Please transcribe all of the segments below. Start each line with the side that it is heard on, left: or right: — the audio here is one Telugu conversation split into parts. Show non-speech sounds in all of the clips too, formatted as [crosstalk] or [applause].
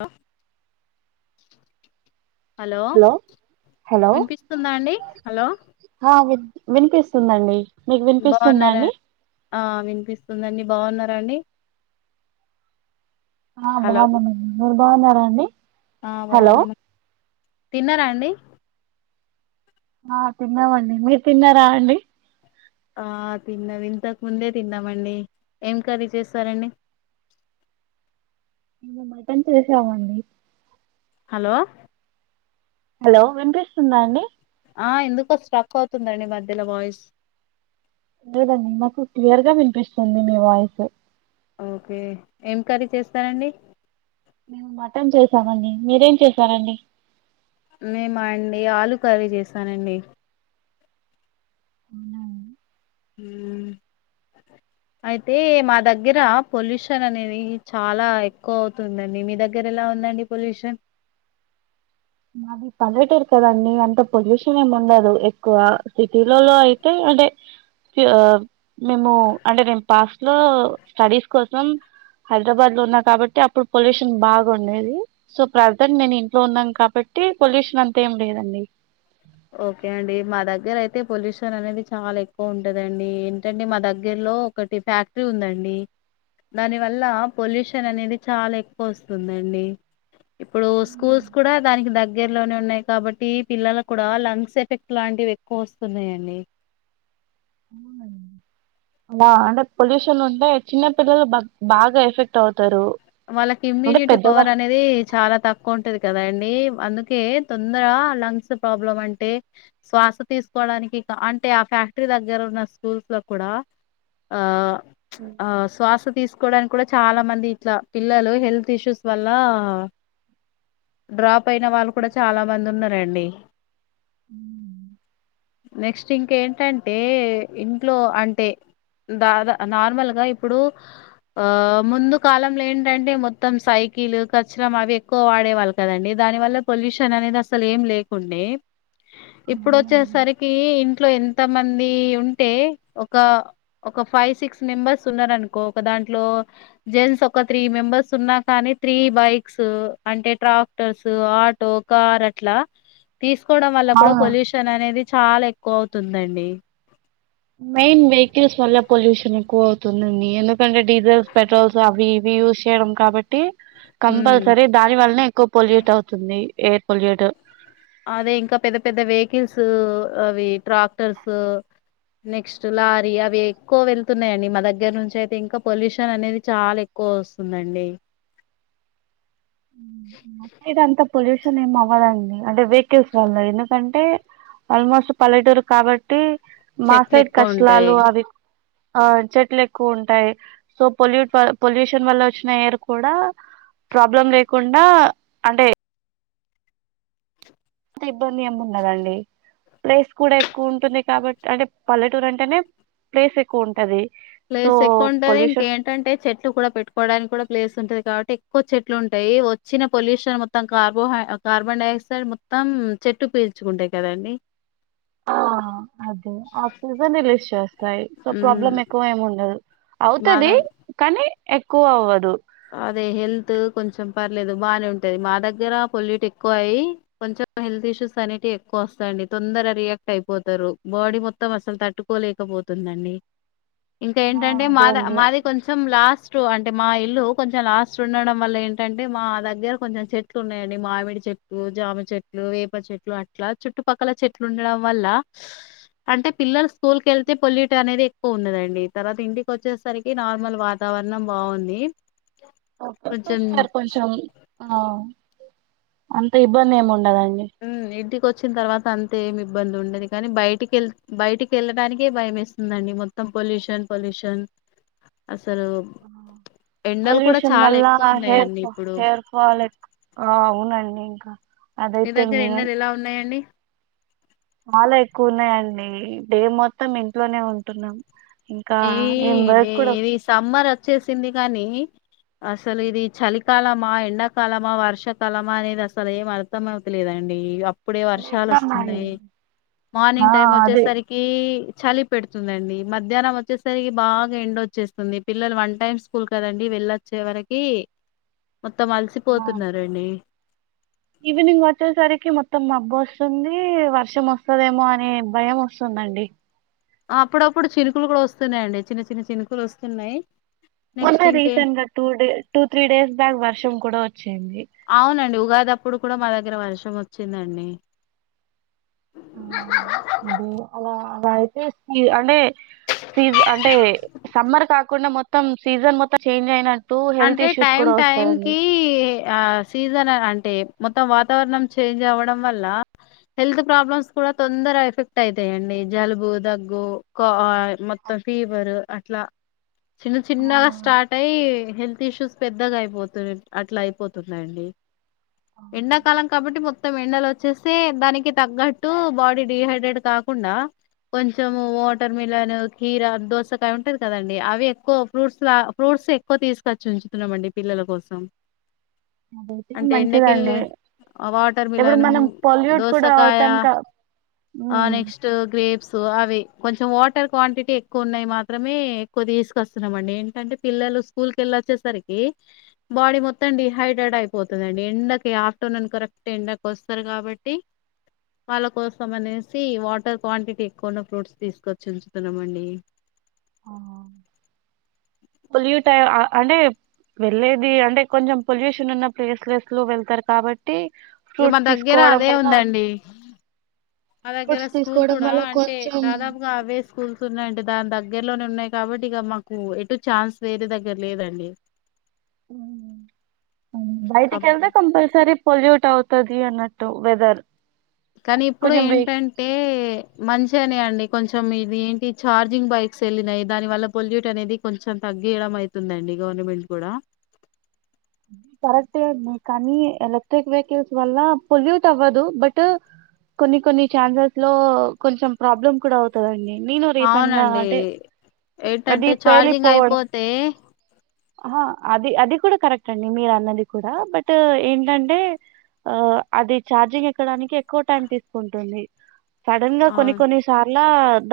left: అ హలో
right: హలో
left: వినిపిస్తుందా అండి హలో
right: ఆ విన్ వినిపిస్తుందండి మీకు వినిపిస్తుందా
left: బాగున్నారా
right: అండి
left: ఆ వినిపిస్తుందండి బాగున్నారా అండి
right: ఆ
left: హలో
right: బాగున్నానండి మీరు బాగున్నారా అండి
left: ఆ
right: హలో
left: బాగున్నమన్ తిన్నార అన్ అండి
right: ఆ తిన్నమండి మీర్ తిన్నారా అండి
left: ఆ తిన్నది ఇంతకు ముందే తిన్నామండి ఏం కర్రీ చేసారండి
right: మేము మటన్ చేసామండి
left: హలో
right: హలో వినిపిస్తుందా అండి
left: ఆ ఎందుకో స్టక్ అవుతుందండి మధ్యలో వాయిస్
right: లేదండి మాకు క్లియర్ గా వినిపిస్తుంది మీ వాయిస్
left: ఓకే ఏం కర్రీ చేస్తారండి
right: మేము మటన్ చేసామండి మీరేం చేసారండి
left: మేమా అండి ఆలు కర్రీ చేసానండి
right: అవునా అండి
left: హ్మ్ అయితే మా దగ్గర పొల్యూషన్ అనేది చాలా ఎక్కువ అవుతుందండి మీ దగ్గర ఎలా ఉందండి పొల్యూషన్
right: మాది పల్లెటూరు కదండి అంత పొల్యూషన్ ఏమి ఉండదు ఎక్కువ సిటీ లోలో అయితే అంటే మేము అంటే నేను పాస్ట్ లో స్టడీస్ కోసం హైదరాబాద్ లో ఉన్నా కాబట్టి అప్పుడు పొల్యూషన్ బాగుండేది సో ప్రజెంట్ నేను ఇంట్లో ఉన్నాను కా బట్టి పొల్యూషన్ అంతా ఏం లేదండి
left: ఓకే అండి మా దగ్గర అయితే పొల్యూషన్ అనేది చాలా ఎక్కువ ఉంటదండి ఏంటంటే మా దగ్గరలో ఒకటి ఫ్యాక్టరీ ఉందండి దానివల్ల పొల్యూషన్ అనేది చాలా ఎక్కువ వస్తుందండి ఇప్పుడు స్కూల్స్ కూడా దానికి దగ్గరలోనే ఉన్నాయి కాబట్టి పిల్లల కూడా లంగ్స్ ఎఫెక్ట్ లాంటివి ఎక్కువ వస్తున్నాయండి
right: బా అంటే పొల్యూషన్ అంటే చిన్న పిల్లలు బగ్ బాగా ఎఫెక్ట్ అవు
left: వాళ్ళకి ఇమ్యూనిటీ పవర్ అనేది చాలా తక్కువ ఉంటది కదా అన్ టే అందుకే తొందర లంగ్స్ ప్రాబ్లం అంటే శ్వాస తీసుకోవడానికి అంటే ఆ ఫ్యాక్టరీ దగ్గర ఉన్న స్కూల్స్ లో కూడా ఆ ఆ శ్వాస తీసు కోవడానికి కూడా చాలా మంది ఇట్లా పిల్లలు హెల్త్ ఇష్యూస్ వల్ల డ్రాప్ అయిన వాళ్ళు కూడా చాలా మంది ఉన్నారండి నెక్స్ట్ ఇంకేంటంటే ఇంట్లో అంటే దాదా నార్మల్గా ఇప్పుడు ముందు కాలం లేన్ ఏంటంటే మొత్తం సైకిల్ కచరం అవి ఎక్కువ వాడేవాళ్ళు కదండి దాని వల్ల పొల్యూషన్ అనేది అసలు ఏం లేకుండే ఇప్పుడు
right: అవునండి
left: వచ్చేసరికి ఇంట్లో ఎంత మంది ఉంటే ఒక ఒక ఫైవ్ సిక్స్ మెంబర్స్ ఉన్నరు అనుకో ఒక దాంట్లో జెంట్స్ ఒక త్రీ మెంబర్స్ ఉన్నా కానీ త్రీ బైక్స్ అంటే ట్రాక్టర్స్ ఆటో కార్ అట్లా తీసుకోవడం వల్ల కూడా
right: అవును
left: పొల్యూషన్ అనేది చాలా ఎక్కువ అవుతుందండి
right: మెయిన్ వెహికల్స్ వళ్ళ పొల్యూషన్ ఎక్కువ అవు అతుందండి ఎందుకంటే డీజిల్స్ పెట్రోల్స్ అవి ఇవి యూజ్ చేయడం కాబట్టి
left: ఉమ్
right: కంపల్సరీ దాని వల్లనే ఎక్కువ పొల్యూట్ అవుతుంది ఎయిర్ పొల్యూట్
left: అదే ఇంకా పెద్ద పెద్ద వెహికల్స్ అవి ట్రాక్టర్స్ నెక్స్ట్ లారీ అవి ఎక్కువ వెళ్తున్నాయంండి మా దగ్గర నుంచి అయితే ఇంకా పొల్యూషన్ అనేది చాలా ఎక్కువ వస్తుందండి
right: మా సైడ్ అంత పొల్యూషన్ ఏం అవదు అండి అంటే సు వాళ్ళు ఎందుకంటే ఆల్మోస్ట్ పల్లెటూరు కాబట్టి
left: చెట్లు
right: మాసైడ్
left: ఎక్కువ ఉంటాయి
right: కష్లాలు అవి ఆ చెట్లు ఎక్కువ ఉంటాయి సో పొల్యూట్ పొల్యూషన్ వల్ల వచ్చిన ఎయిర్ కూడా ప్రాబ్లం లే కుండా అంటే అంత ఇబ్బంది ఏ ఉన్నదండి ప్లేస్ కూడా ఎక్కువ ఉంటుంది కాబట్టి అంటే పల్లెటూరు అంటేనే ప్లేస్ ఎక్కువ ఉంటది సో
left: ప్లేస్ ఎక్కువ ఉంటది
right: పొల్యూషన్
left: ఇంకేంటంటే చెట్లు కూడా పెట్టుకోవడానికి కూడా ప్లేస్ ఉంటది కాబట్టి ఎక్కువ చెట్లు ఉంటాయి వచ్చిన పొల్యూషన్ మొత్తం కార్బోహై కార్బన్ డైఆక్సైడ్ మొత్తం చెట్టు పీల్చుకుంటాయి కదండి
right: ఆ అదే ఆ సీజన్ ను వేస్ట్ చేస్తారు యి సో
left: ఉమ్
right: ప్రాబ్లమ్ ఎక్కువ ఏమి ఉండ
left: మా
right: అవుతది
left: దగ్
right: కానీ ఎక్కువ అవ్వదు
left: అదే హెల్త్ కొంచెం పర్లేదు బాగానే ఉంటుంది మా దగ్గర పొల్యూట్ ఎక్కువ అయ్య కొంచెం హెల్త్ ఇష్యూస్ అనేటివి ఎక్కువ వస్తాందిండి తొందర రియాక్ట్ అయిపోతారు బాడీ మొత్తం అస్సలు తట్టుకోలేకపోతుందండి ఇంకా
right: ఆ
left: ఏంటంటే
right: అదే
left: మాది
right: అండి
left: మాది కొంచెం లాస్ట్ టు అంటే మా ఇల్లు కొంచెం లాస్ట్ ఉండడం వల్ల ఏంటంటే మా దగ్గర కొంచెం చెట్లు ఉన్నాయంండి మామిడి చెట్లు జామ చెట్లు వేప చెట్లు అట్లా చుట్టుపక్కల చెట్లు ఉండడం వల్ల అంటే పిల్లలు స్కూల్ క వెళ్తే పొల్యూట్ అనేది ఎక్కువ ఉన్నదండి తర్వాత ఇంటికి వచ్చేసరికి నార్మల్ వాతావరణం బాగుంది కొంచెం
right: ర్ కొంచం ఆ అంత ఇబ్బంది ఏం ఉండదం
left: మ్ ఇంటికి వచ్చిన తర్వాత అంతే మీ ఇబ్బంది ఉండదు కానీ బయటికిళ్ బయటికి వెళ్ళడానికే భయం ఇస్తుందండి మొత్తం పొల్యూషన్ పొల్యూషన్ అసలు ఎండలు కూడా
right: పొల్యూషన్
left: చాలా
right: వల్ల
left: ఎక్కువ
right: హెయిర్
left: ఉన్నాయంండి ఇప్పుడు
right: హెయిర్ ఫాల్ ఆ అవునండి ఇంకా
left: మీ
right: అదైతే
left: దగ్గర
right: మెయిన్
left: ఎండలు ఎలా ఉన్నాయండి
right: చాలా ఎక్కువ ఉన్నాయంండి ే మొత్తం ఇంట్లోనే ఉంటున్నాం ఇంకా ఏం వర్క్ కూడా
left: ఈది సమ్మర్ వచ్చేసింది కానీ అసలు ఇది చలికాలమా ఎండాకాలమా వర్షాకాలమా అనేది అసలు ఏం అర్థం అవుతలేదండి ఇప్పుడే వర్షాలు
right: నిజమా అండి.
left: వస్తున్నాయి
right: ఆ
left: మార్నింగ్ టైం
right: అదే
left: వచ్చేసరికి చలి పెడుతుందండి మధ్యాహ్నం వ చ్చేసరికి బాగా ఎండోచ్చేస్తుంది పిల్లలు వన్ టైమ్ స్కూల్ కదండి వెళ్ళొచ్చే వరకి మొత్తం
right: ఆ
left: అలసిపోతున్నారండి
right: ఈవినింగ్ వచ్చేసరికి మొత్తం మబ్బు వస్తుంది వర్షం వస్తుదేమో అని భయం వస్తుందండి
left: అప్పుడప్పుడు చినుకులు కూడా వస్తున్నాయండి చిన్న చిన్న చినుకులు వస్తున్నాయి
right: మొన్న
left: నెక్స్ట్ ఇంకే
right: రీసెంట్ గా two day two three days back వర్షం కూడా వచ్చింది
left: ఇప్పుడు కూడా మా దగ్గర వర్షం వచ్చిందండి
right: ఆ అదే అలా పై పేస్ [unintelligible] సీజ్ అంటే సమ్మర్ కాకుండా మొత్ త్తం మొత్తం సీజన్ మొత్తం చేంజ్ అయిన
left: అంటే టైమ్ టైమ్ కి ఆ సీజన్ అననంటే మొత్తం వాతావరణం చేంజ్ అవ్వడం వల్ల హెల్త్ ప్రాబ్లమ్స్ కూడా తొందర ఎఫెక్ట్ ఐతాయండి జలుబు దగ్గు కో మొత్తం ఫీవర్ అ ట్లా చిన్న
right: ఆ
left: చిన్నగా స్టార్ట్ అయి హెల్త్ ఇష్యూస్ పెద్దగా అయిపోతు అట్లా అయిపోతున్నాయండి
right: అవును
left: ఎండాకాలం కాబట్టి మొత్ త్తం ఎండలు వచ్చేస్తే దానికి తగ్గట్టు బాడీ డిహైడ్రేట్ కాకుండా కొంచెం వాటర్ మిలన్ కీర దోసకాయ ఉంటది కదండి అవి ఎక్కువ ఫ్రూట్స్ లా ఫ్రూట్స్ ఎక్కువ తీసు కచ్చి ఉంచుతున్నామండి పిల్లల కోసం
right: అదైతే
left: అంటే ఎండ కెల్లె
right: మంచిదండి
left: వాటర్
right: ఇప్పుడు
left: మిలన్
right: మనం పొల్యూట్ కూడా
left: దోసకాయ
right: అవుతాం క
left: ఆ
right: మ్మ్
left: నెక్స్ట్ గ్రేప్స్ తు అవి కొంచెం వాటర్ క్వాంటిటీ ఎక్కువ ఉన్నాయి మాత్రమే ఎక్కువ తీసుకొస్తున్నాం అండి ఏంటంటే పిల్లలు స్కూల్ ల్ల వచ్చేసరికి బాడీ మొత్తం డిహైడ్రేట్ అయిపోతుందండి ఎండకి ఆఫ్టర్నూన్ కరెక్ట్ ఎండకి వస్తారు కాబట్టి వాళ్ళ కోసం అనేసి వాటర్ క్వాంటిటీ ఎక్కువున్న ఫ్రూట్స్ తీసుకొచ్చి ఉంచుతున్నాం అండి
right: ఆ, పొల్యూట్ అయ్ అ అంటే వెళ్లేేది అంటే కొంచెం పొల్యూషన్ ఉన్న ప్లేస్ లెస్ లో వెళ్తారు కాబ
left: ఇక మన దగ్గర అదే ఉందండి మా దగ్గర స్కూల్ కూడా అంటే దాదాపుగా అవే స్కూల్స్ ఉన్నాయంటే దాని దగ్ గ్గరలోనే ఉన్నాయి కాబట్టి ఇక మాకు ఎటు ఛాన్స్ వేరే దగ్గర లేదండి
right: బయటికెళ్తే కంపల్సరీ పొల్యూట్ అవుతాది అన్నట్టు వెదర్
left: కానీ ఇప్పుడు
right: కొంచెం వె
left: ఏంటంటే మంచిగానే అండి కొంచెం ఇది ఏంటి ఛార్జింగ్ బైక్స్ వెళ్ళినాయి దాని వల్ల పొల్యూట్ అనేది కొంచెం తగ్గియడం అవుతుందండి గవర్నమెంట్ కూడా
right: కరెక్టే అండి కానీ ఎలక్ట్రిక్ వెహికల్స్ వల్ల పొల్యూట్ అవ్వదు బట్ కొన్ని కొన్ని ఛాన్సెస్ లో కొంచెం ప్రాబ్లమ్ కూడా అవుతదండి నేను రీసెంట్ గా
left: అవునండి
right: అంటే అది
left: ఏంటంటే ఛార్జింగ్
right: పేలిపోవడం
left: అయిపోతే
right: అది అది కూడా కరెక్ట్ అండి మీరన్నది కూడా బట్ ఏంటంటే ఆ అది చార్జింగ్ ఎక్కడానికి ఎక్కువ టైం తీసుకుంటుంది సడన్ గా
left: అవు
right: కొన్ని కొన్ని సార్ల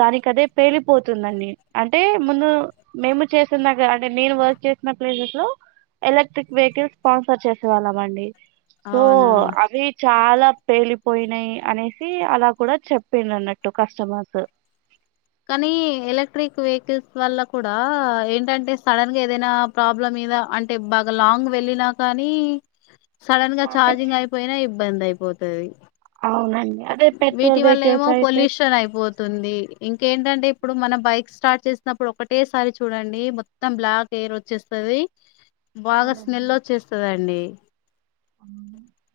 right: దానికదే పేలిపోతుందండి అంటే ముందు మేము చేసేందాక అంటే నేను వర్క్ చేసి ఉన్న ప్లేసెస్ లో ఎలక్ట్రిక్ వెహికల్ స్పాన్సర్ చేసే వాళ్ళం అండి సో
left: అవునా
right: అవి చాలా పేలిపోయినాయి అనేసి అలా కూడా చెప్పింది అన్నట్టు కస్టమర్స్
left: కానీ ఎలక్ట్రిక్ వెహికల్స్ వల్ల కూడా, ఏంటంటే సడన్ గా ఏదైనా ప్రాబ్లం మీద అంటే బాగా లాంగ్ వెళ్ళినా కానీ సడన్ గా ఛార్జింగ్ అయిపోయినా ఇబ్బంది అయి పోతది
right: అవునండి అదే
left: వీటి
right: పెట్రోల్
left: వల్ల ఏమో
right: వెహికల్స్ అయితే
left: పొల్యూషన్ అయిపోతుంది ఇంకేంటంటే అంటే ఇప్పుడు మనం బైక్ స్టార్ట్ చేసినప్పుడు ఒకటేసారి చూడండి మొత్తం బ్లాక్ ఎయిర్ వచ్చేస్తది బాగా
right: అవునండి.
left: స్మెల్ వచ్చేస్తుందండి మ్మ్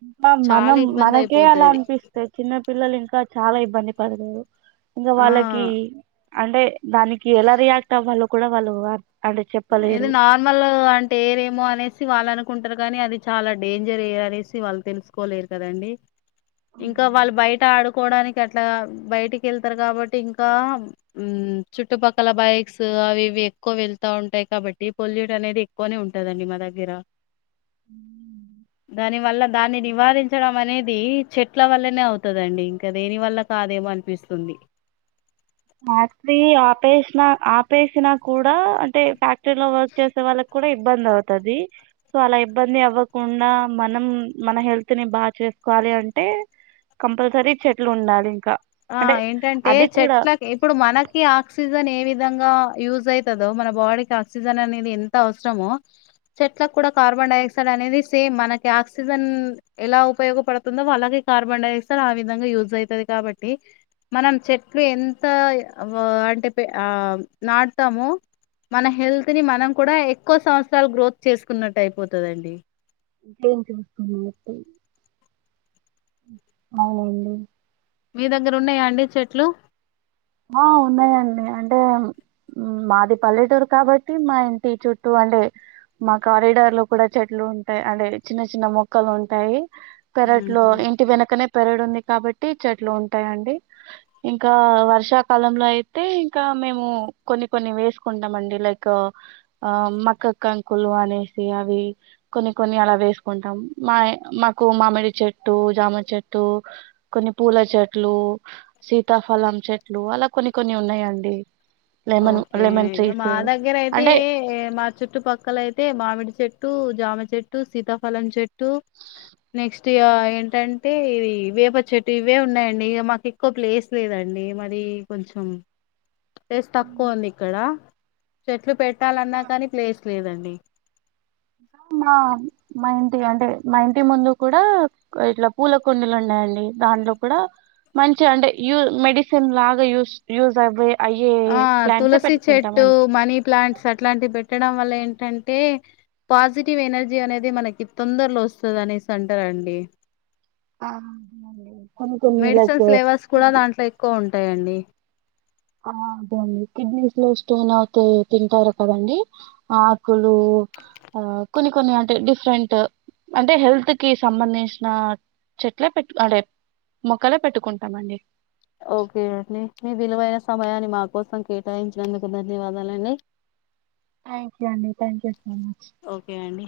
right: ఇంకా మనం
left: ఇబ్బంది
right: మనకే అలా
left: అయిపోతది
right: అనిపిస్తే చిన్న పిల్లలు ఇంకా చాలా ఇబ్బంది పడతారు ఇంగ
left: ఆ
right: వాళ్ళకి అంటే దానికి ఎలా రియాక్టవ్వాలో కూడా వాళ్ళు వ
left: ఏదిో నార్మల్ గ అంటే ఏరేమో అనేసి వాళ్ళ అనుకు కుంటారు కానీ అది చాలా డేంజర్ ఏ అనేసి వాళ్ళు తెలుసుకోలేరు కదండి ఇంకా వాళ్ళు బయట ఆడు కోడానికి అట్లా బయటికి వెళ్తారు కాబట్టి ఇంకా మ్మ్ చుట్టుపక్కల బైక్స్ అవి ఇవి ఎక్కువ వెళ్తా ఉంటా టాయి కాబట్టి పొల్యూట్ అనేది ఎక్కువనే ఉంటదండి మా దగ్గర దాని వల్ల దాన్ని నివారించడం అనేది చెట్ల వల్లనే అవుతందండి ఇంకా దేని వల్ల కాదేమో అనిపిస్తుంది
right: ఫ్యాక్టరీ ఆపేసిన ఆపేసినా కూడా అంటే ఫ్యాక్టరీలో వర్క్ చేసే వాళ్ళకి కూడా ఇబ్బంది అవుతది సో అలా ఇబ్బంది అవ్వకుండా మనం మన హెల్త్ ని బాగా చేసుకోవాలి అంటే కంపల్సరీ చెట్లు ఉండాలి ఇంకా
left: ఆ
right: అంటే
left: ఏంటంటే
right: అది కూడా
left: చెట్లక్ ఇప్పుడు మనకి ఆక్సిజన్ ఏ విధంగా యూజ్ అవుతుందో మన బాడీకి ఆక్సిజన్ అనేది ఎంత అవసరమో చెట్లక్ కార్బన్ డైఆక్సైడ్ అనేది సేమ్ మనకి ఆక్సిజన్ ఎలా ఉపయోగపడుతుందో వాళ్ళకి కార్బన్ డైఆక్సైడ్ ఆ విధంగా యూజ్ అవుతుంది కాబట్ టి మనం చెట్లు ఎంత అంటే ఆ నాటతామో మన హెల్త్ ని మనం కూడా ఎక్కువ సంవత్సరాలు గ్రోత్ చేసుకున్నట్ అయిపోతదండి
right: ఇంకేం చూస్తున్న అవునండి
left: మీ దగ్గర ఉన్నాయా అండి చెట్లు
right: ఆ ఉన్నాయండి అం అంటే మాది పల్లెటూరు కాబట్టి మా ఇంటి చుట్టూ అంటే మా కారిడార్ లో కూడా చెట్లు ఉంటాయి అంటే చిన్న చిన్న మొక్కలు ఉంటాయి పెరట్ లో
left: ఉహు
right: ఇంటి వెనకనే పెరడ్ ఉంది కాబట్టి చెట్లు ఉంటాయండి ఇంకా వర్ష షా కాలంలో అయితే ఇంకా మేము కొన్ని కొన్ని వేసుకుంటాం అండి లైక్ ఆ మక్క కాంకులు అనేసి అవి కొన్ని కొన్ని అలా వేసుకుంటాం మా మాకు మామిడి చెట్టు జామ చెట్టు కొన్ని పూల చెట్లు సీతాఫలం చెట్ లు అల కొన్ని కొన్ని ఉన్నాయండి లెమన్
left: ఓకే
right: లెమన్
left: మా
right: ట్రీస్
left: దగ్గర అయితే
right: అంటే
left: మా చుట్టుపక్కలయితే మామిడి చెట్టు జామ చెట్టు సీతాఫలం చెట్టు నెక్స్ట్ ఇగ ఏంటంటే ఇ వేప చెట్టు ఇవే ఉన్నాయండి ఇక మాకు ఎక్కువ ప్లేస్ లేదండి మరి కొంచెం ప్లేస్ తక్కువ ఉంది ఇక్కడ చెట్లు పెట్టాలన్నా కానీ ప్లేస్ లేదండి
right: మా మా ఇంటి అంటే మా ఇంటి ముందు కూడా ఇట్లా పూల కుండీలు ఉన్నాయండి దాంట్లో కూడా మంచి అంటే యూ మెడిసిన్ లాగా యూస్ యూజ్ అవ్వే అయ్యే
left: ఆ
right: ప్లాంట్సే
left: తులసి చెట్టు
right: పెట్టుకుంటామండి
left: మనీ ప్లాంట్స్ అట్లాంటివి పెట్టడం వల్ల ఏంటంటే పాజిటివ్ ఎనర్జీ అనేది మనకి తొందరలో వస్తుంది అనేసి అంటారు అండి
right: ఆ అవునండి కొన్ని కొన్ని లైక్
left: మెడిసిన్స్ ఫ్లేవర్స్ కూడా
right: కిడ్నీ
left: దాంట్లో ఎక్కువ ఉంటాయంండి
right: ఆ అదే అండి కిడ్నీస్ లో స్టోన్ అయితే తింటారు కదండి ఆకులు ఆ కొన్ని కొన్ని అంటే డిఫరెంట్ అంటే హెల్త్ కి సంబంధించిన చెట్లే పెట్టు అంటే మొక్కలే పెట్టుకుంటామండి
left: ఓకే అండి మీ విలువైన సమయాన్ని మా కోసం కేటాయించినందుకు ధన్యవాదాలండి
right: థ్యాక్ యూ అండి thank you so much
left: okay అండి